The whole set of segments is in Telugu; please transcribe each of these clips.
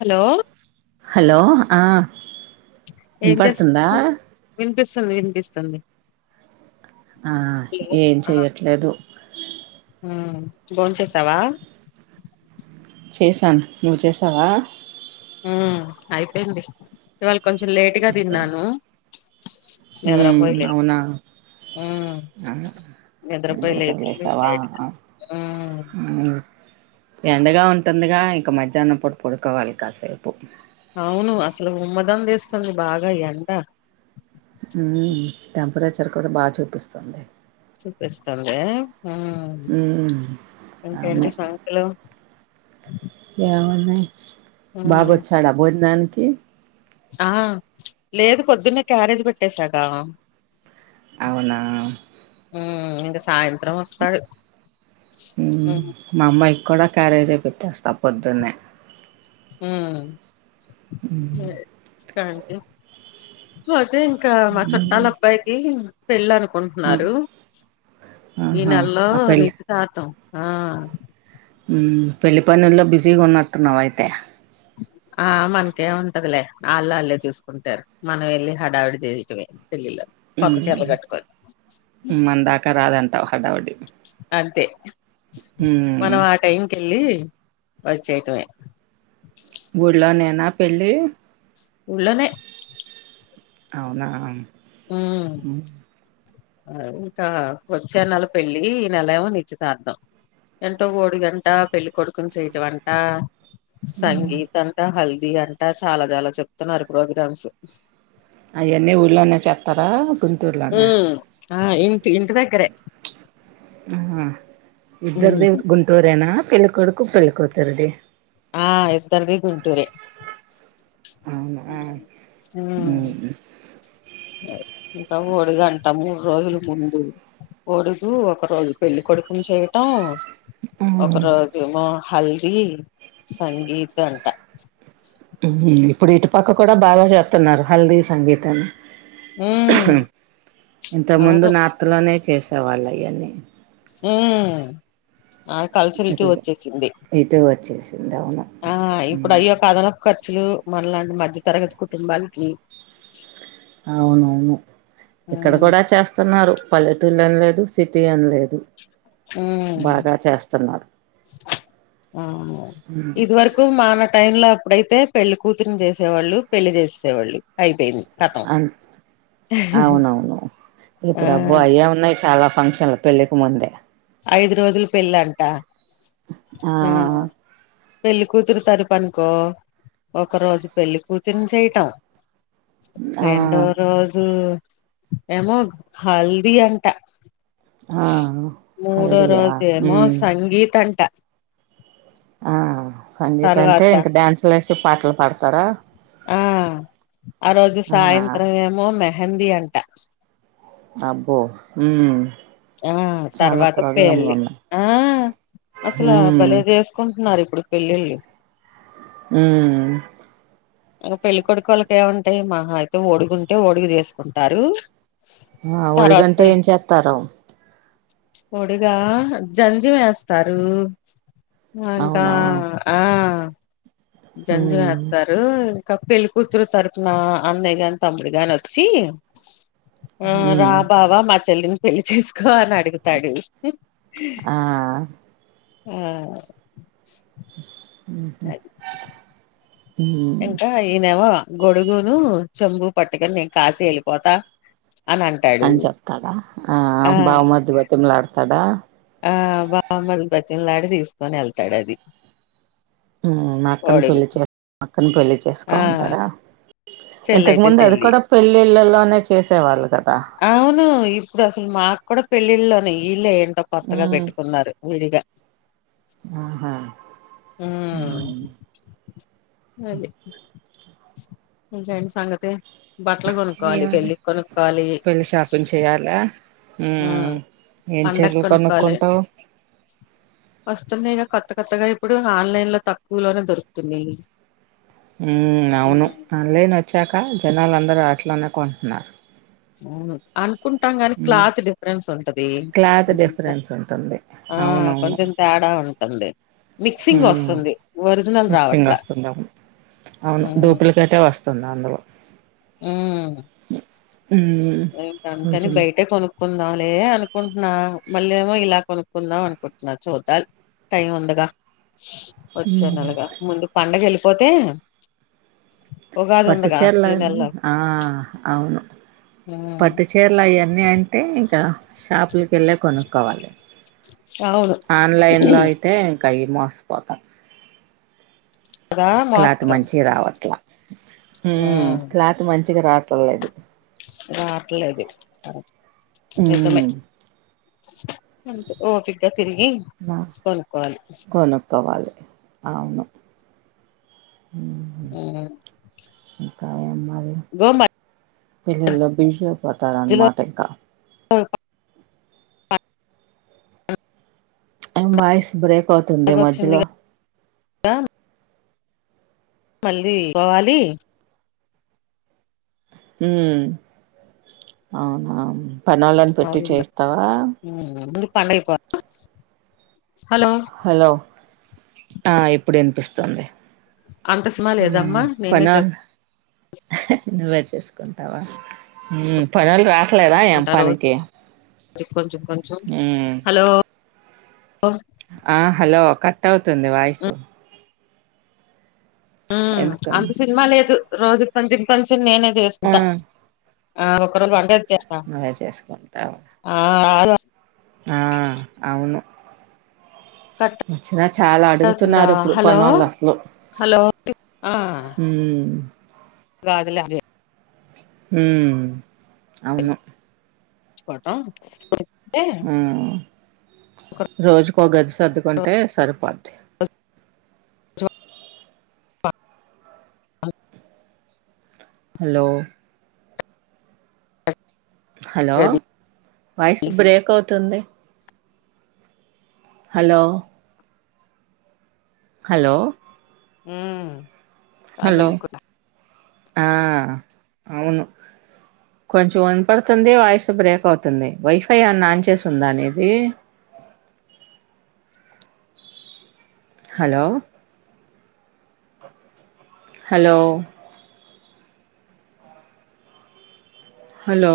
హలో హలో ఆ విన్పడుతుందా విన్పిస్తుంది విన్పిస్తుంది ఆ ఏం చెయ్యట్లేదు ఉమ్ బోన్ చేసావా చేశా న్ నువ్వు చేసావ ఉ అయిపోయింది ఇవాల్ కొంచెం లేటుగా అయిపోయింది తిన్నాను ఉమ్ నిద్రపోయలే అవునా హ్మ్ ఇప్పుడ నిద్రపోయి లేచింది ఇప్పుడ్తేసావా లేటుగా హయ్ హ్మ్ ఎండగా ఉంటుందిగా ఇంకా మధ్యాహ్నం పొడి పడుకోవాలి కాసేపు అవును అసలు ఉమ్మదం వేస్తుంది బాగ ఎండ ఉమ్ టెంపరేచర్ కూడా బాగ చూపిస్తుంది చూపిస్తుంది ఉమ్ ఉమ్ అవును ఇంకేంటి సంగతులు ఏమున్నాయి హ్మ్ బాబోచ్చాడ భోజనానికి ఆ లేదు పొద్దున్నే క్యారేజ్ పట్టేసాగా అవునా ఉమ్ ఇంగ ఉమ్ హ్మ్ మా అమ్మాయి కూడా క్యారేజ్ పెట్టేస్తా పొద్దున్నే ఉమ్ ఉమ్, [unintelligible] ఇంక మా చుట్టాల ఏమున్నాయి అబ్బాయికి పెళ్ళ ను కుంటున్నారు ఈ ఆహా నెల్లో ఆ పెళ్ళి నేర్చితార్ధం ఆ పెళ్లి పనుల్లో బిజీగా ఉన్నట్టున్నావయితే ఆ మనకే ఉంటదులే వాళ్ళళ్ళే చూసుకుంటారు మనం వెళ్ళి హడావిడి చేయటమే పెల్లిలో కొత్త చీరలు కట్టుకొని అంటా హడావిడి అంతే మనం ఆ టైమ్కి వెళ్ళి వచ్చేయ్టమే ఊళ్లో నేనా పెళ్ళి ఉల్లోనే అవునా ఉమ్ అ ఇంకా వద్చ్చే నెల పెళ్లి ఈ నెల ఏమో నిచ్చితార్ధం ఏంటో ఓడిగంట పెళ్ళికొడుకుని చేయటం అంట సంగీత్ అంతా హల్ ది అంటా చాలా చాలా చెప్తున్నారు ప్రోగ్రామ్స్ అయన్ని ఊళ్ళోనే చేస్తారా గుంటూరు లానే ఉమ్ ఆ ఇంటి ఇంటి దగ్గరే ఆ ఉమ్ ఇద్దరిది గుంటూరేనా పెళ్ళకొడుకు పెళ్లికూతురిది ఆ ఇద్దర్ది గుంటూరే అవునా ఉమ్ ఇకా ముడుఘంటా మూడు రోజుల ముందు కొడుకు ఒక రోజు పెళ్లి కొడుకుని చేయటం ఒకరోజేమో హల్దీ సంగీత్ అంట ఇప్పుడు ఇటుపక్క కూడా బాగా చేస్తున్నారు హల్దీ సంగీతని ఉమ్ ఇంత ముందు అవును నార్త్ లోనే చేసేవాళ్ళు ఈయన్ని ఉమ్ ఆ కల్చరీటు ఇటు వచ్చేసింది ఇటు వచ్చేసింది అవును ఆ ఇప్పుడు అయ్యో ఒక అదన లు మనలాంటి మధ్య తరగతి కుటుంబాలకి అవునవును ఇక్కడ ఉమ్ కూడా చేస్తున్నారు పల్లెటూళ్ళ అనలేదు సిటీ అనిలేదు బాగా చేస్తున్నా అ ఇది వరకు మన టైం ల ఇప్పుడైతే పెళ్లి కూతుర్ని చేసేవాళ్ళు పెళ్లి చేసేవాళ్ళు అయిపోయింది కథం అ అవునవును ఇప్పుడు అబ్బో అయే ఉన్నాయి చాలా ఫంక్షన్లు పెళ్ళికి ముందే ఐదు రోజులు పెళ్ళంట ఆ ఊ పెళ్ళికూతురు తరుపునుకో ఒక రోజు పెళ్ళికూతుర్ని చేయటం ఆ రెండో రోజు ఏమో హల్దీ అంట ఆ మూడో హల్దియా రోజేమో ఉమ్ సంగీత్ అంట ఆ సంగీత అంటే తర్వాత ఇంకా డ్యాన్సులు ఏసి పాటలు పాడతారా ఆ ఆ రోజు సాయంత్రం ఏమో మెహిందీ అంట అబ్బో ఉమ్ ఆ చాలా తర్వాత ప్రోగ్రాంలు పెళ్లి ఉన్నాయి ఆ అసలు ఉమ్ బలే చేసుకుంటున్నారు ఇప్పుడు పెళ్లిళ్లు ఊ ఇంక పెళ్ళికొడుకు వాళ్ళకి ఏమంటాయి మాహా అయితే ఒడుగుంటే ఒడుగు చేసుకుంటారు ఆ తర్వాత ఒడుగంటే ఏం చేస్తార ఒడుగా జంద్యం వేస్తారు అంకా అవునా ఆ జంద్యం ఉమ్ వేస్తారు ఇంకా పెళ్ళికూతురు తరుపున అన్నయ్య గాని తమ్ముడు గాని వచ్చి ఆ రా ఉమ్ బావ మా చెల్లిని పెళ్లి చేసుకో అని అడుగుతాడు ఆ ఊ అది ఉమ్ ఇంకా ఈయనేమో గొడుగును చెంబు పట్టుకని నేను కాసికి వెళ్ళిపోతా అని అంటాడు అని చెప్తాడా ఆ బామ్మర్ది బతిమలాడతాడా ఆ బామ్మర్ది బ్రతిమిలాడి తీసుకొని వెళ్తాడు అది మా అక్కను కోడుగు పెళ్లి చే అక్కను పెళ్లి చేసుకో ఆ అంటాడా ఇంతకు చెల్లయితే ముందు అది చెల్లి కూడా పెళ్ళిళ్ళలోనే చేసేవాళ్ళు కదా అవును ఇప్పుడు అసలు మాకు కూడా పెళ్లిళ్ల్లోనే వీళ్ళే ఏంటో కొత్తగా ఉమ్ పెట్టుకున్నారు విడిగా ఆహా ఊ హ్మ్. అది ఇంకేంటి సంగతి బట్టలు కొనుక్కోవాలి పెళ్లికి కొనుక్కోవాలి పెళ్ళి షాపింగ్ చేయాలా ఉ హ్మ్. ఏం పండక్కి చీరలు కొనుక్కోవాలి. కొనుకుంటావ్ వస్తున్నాయిగా కొత్త కొత్తగా ఇప్పుడు ఆన్లైన్ లో తక్కువలోనే దొరుకుతుంది ఉ అవును ఆన్లైన్ వచ్చాక జనాలుందరూ అట్లానే కొంటున్నారు అవును అనుకుంటాం కానీ ఉమ్ క్లాత్ డిఫరెన్స్ ఉంటది క్లాత్ కొంచెం డిఫరెన్స్ ఉంటుంది ఆ అవునవును కొంచెం తేడా ఉంటుంది మిక్సింగ్ వస్తుంది. ఒరిజినల్ మిక్సింగ్ రావట్లా. వస్తుంది అవును అవును డూప్లికేటే వస్తు రెండు వందలు ఉమ్ మ్మ్ ఇంక అంతేని కొంచెం బయటే కొను క్కుందాంలే అనుకుంటున్నా మళ్ళ ఏమో ఇలా కొనుక్కుందాం అనుకుంటున్నా చూడాలి టైం ఉందిగా వచ్చె నేలగా ముందు పండగ వెళ్ళిపోతే ఉగాది పట్టు ఉందిగా చీరాల ఈ నెలలో ఆ అవును ఉమ్, పట్టు చీరలయన్ని అంటే ఇంకా షాపులకేళ్ళే కొనుక్కోవాలి అవును ఆన్లైన్ లో అయితే ఇంకా ఈ మోసపోతాం కదా క్లాత్ మోస్తాం మంచిగా రావట్లా ఉ ఉమ్, క్లాత్ మంచిగా రావట్లేదు రావట్లేదు ఉ అంత ఓపిగా తిరిగి కొనుకోవాలి కొనుక్కోవాలి అవును ఉ అవును గో మరి ఇళ్ళల్లో బిగుసుకుపోతరనమాట ఇంకా [unintelligible] డి వాయిస్ బ్రేక్ అవుతు ఉంది పండగ వచ్చింది మధ్యలో కదా మళ్ళీ పోవాలి ఉమ్ అవునా పనోలను మా పెట్టి ఊరు. చేయిస్తావా ఉమ్, ముందు పండగ అయ్యి హలో ఆ ఇప్పుడినిపిస్తుంది అంత సినిమా ఉ లేదమ్మా నేనే పనా నువ్వే చేసుకుంటావా పనోలు రా వట్లేదా ఏం చేసుకుంటా రోజు పనికి కొంచెం కొంచెం కొంచెం ఉమ్ హాలో ఆ హాలో కట్ అవుతుంది వాయిసు ఉ అంత ఎందుకని సినిమా లేదు రోజు కొంచెం కొంచెం నేనే ఆ చేసుకుంటా ఆ ఒక్కరూ వం నువ్వే చేసుకుంటావు ఆ ఆ అవును కట్ వచ్చిన చాలా అవుతుందా అడుగుతున్నారు ఇప్పుడు హలో పనోళ్ళసలు హలో ఆ లాగులాగ హుం అవును ఇచ్చుకుంటాం కో ఉమ్ రోజుకో గది సర్దుకుంటే సరిపోది స అ హాలో హాలో వాయిస్ బ్రేక్ అవుతుంది హలో హలో హుమ్మ్ హలో కాదను కూన్న ఆ అవును కొంచెం వినపడుతుంది వాయిస్ బ్రేక్ అవుతుంది వైఫై అన్న ఆన్ చేసుందా నిది hello hello hello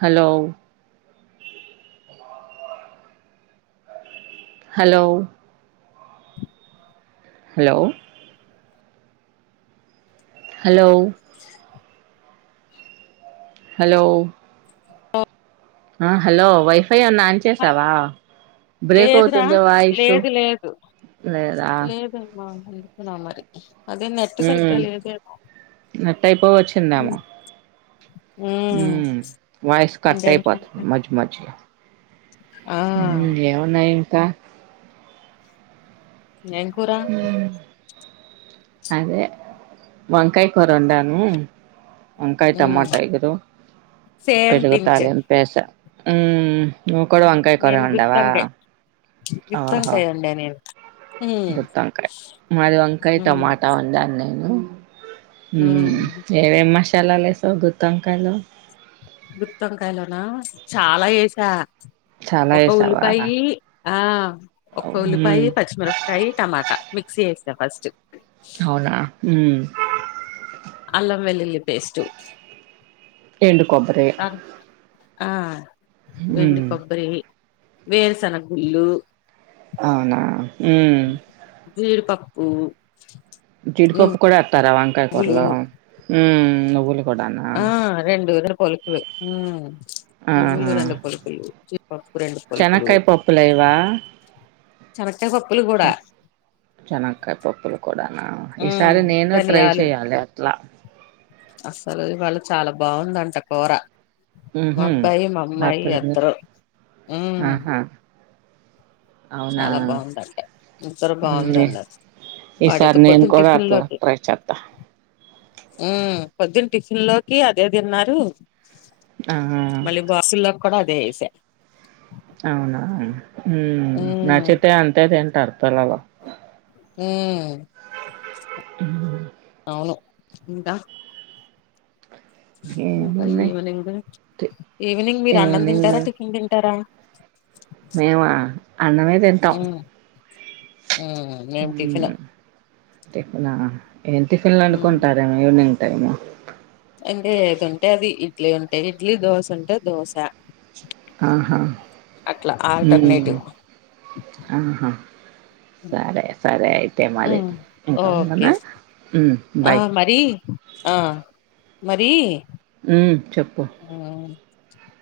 hello hello hello hello hello ఆ హలో వైఫై ఎన్న ఆన్ చేసావా బ్రేక్ లేదురా అవుతుంది వాయిసు లేదు లేదు లేదా లేదమ్మా ఎకున్న మరి అదే నెట్ మ్మ్ సరిగ్గలేదేమో నెట్ హు వాయిస్ కటై ఇంకేంటి పోతుంది మధ్య మధ్యలో ఆ ఇంకేమున్నాయ్ ఇంకా ఎం కూరా అదే వంకాయ్ కుర వండను వంకాయ ఉమ్ టమాటే కదూ సేమ్ పించ్ పెరుగుతాగను పెస హు నువ్ కూడా వంకాయ కురే నేను వండావా గుత్తొంకాయ్ ఆహ గుత్తొంకాయ్ వండా నేను గుతొంకాయ్ మాది వంకాయ్ ఉమ్ టమాటా ఉందండి ఉమ్ హుమ్మ్ ఏమేమి మసాలాలేసావ్ గుతోంకాయాలో గుతోంకాయలోనా చాలా ఎసా చాలా ఒక వేసావా ఉల్లిపాయి ఆ ఒక ఉల్లిపాయి ఉమ్ పచ్చిమిరపకాయి టమాటా మిక్సీ చేస్తా ఫస్ట్ అవునా హు అల్లం వెల్లుల్లి పేస్టు ఏండు కొబ్బరి ఆ ఆ వెండి ఉమ్ కొబ్బరి వేరుసేనగ గుళ్ళు అవునా హు హుమ్మ్ జీడిపప్పు కూడా ఎత్తర వంకాయ నువ్వులు కురలో హు నువ్వులు కూడానా? ఆ రెండు ఎదురు పలుకులు హు నువ్వులు రెండు పలుకులు చెనక్కయ్ పప్పులేయ్యవా ప్పులు కూడా చెనక్కయ్ పప్పులు కూడానా ఉమ్ ఈసారి నేను ట్రై చెయ్యాలి అట్లా అస్సలు ఇవాళ చాలా బాగుందంట కూర మా హుహు. అబ్బాయి మామ్మాయి భర్తగారు ఇద్దరు హుమ్మ్ ఆహా! అవునా? చాలా బాగుందంట ఇద్దరు బాగుంది హ్మ్. అన్నారు ఈసారి పడకపోతే నేను కూడా అట్లా టిఫన్లోద్దు ట్రై చేత్తా. హుమ్మ్ పొద్దున్న టిఫిన్ లోకి అదే తిన్నారు మళ్ళీ ఆహ బాక్సుల్లోకి కూడా అదే ఏసా అవునా హు ఉమ్ నాకైతే అంతే తె టర్థానబ ఉమ్ ను ఇంకా ఇంకా ఏముంది ఈవినింగ్ తి ఈవినింగ్ మీరు అన్నం ఈవినింగ్ తింటారా టిఫిన్ తింటారా మేమా అన్నమే తింటం ఉ మేం టిఫిన్, టిఫిన్ నా ఏ టిఫిన్ లు ఉమ్ వండుకుంటారేమో ఈవినింగ్ టైమ్, అంటే ఏదుంటే అది ఇడ్లీ ఉంటాయి, ఇడ్లీ దోశ ఉంటే దోశ, ఆహా అట్లా ఉ ఆల్టర్నేటివ్ ఆహా సరే సరే అయితే మరి ఉమ్ ఇంకా ఓకే ఉండన్న, ఆ మరి ఆ మరి ఊ చెప్పు ఆ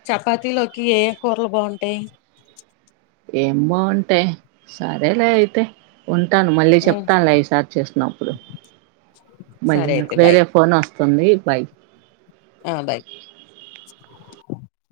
చపాతీలోకి ఏ కూరలు బాగుంటాయి. ఏం బాగుంటాయి సరేలే అయితే ఉ ఉంటాను మళ్ళీ ఉమ్ చెప్తానుగా ఈ సారి చూసినపుడు, మళ్ళీ సరే ఇంకో అయితే బాయ్ వేరే ఫోన్ వస్తుంది, బై ఆ బాయ్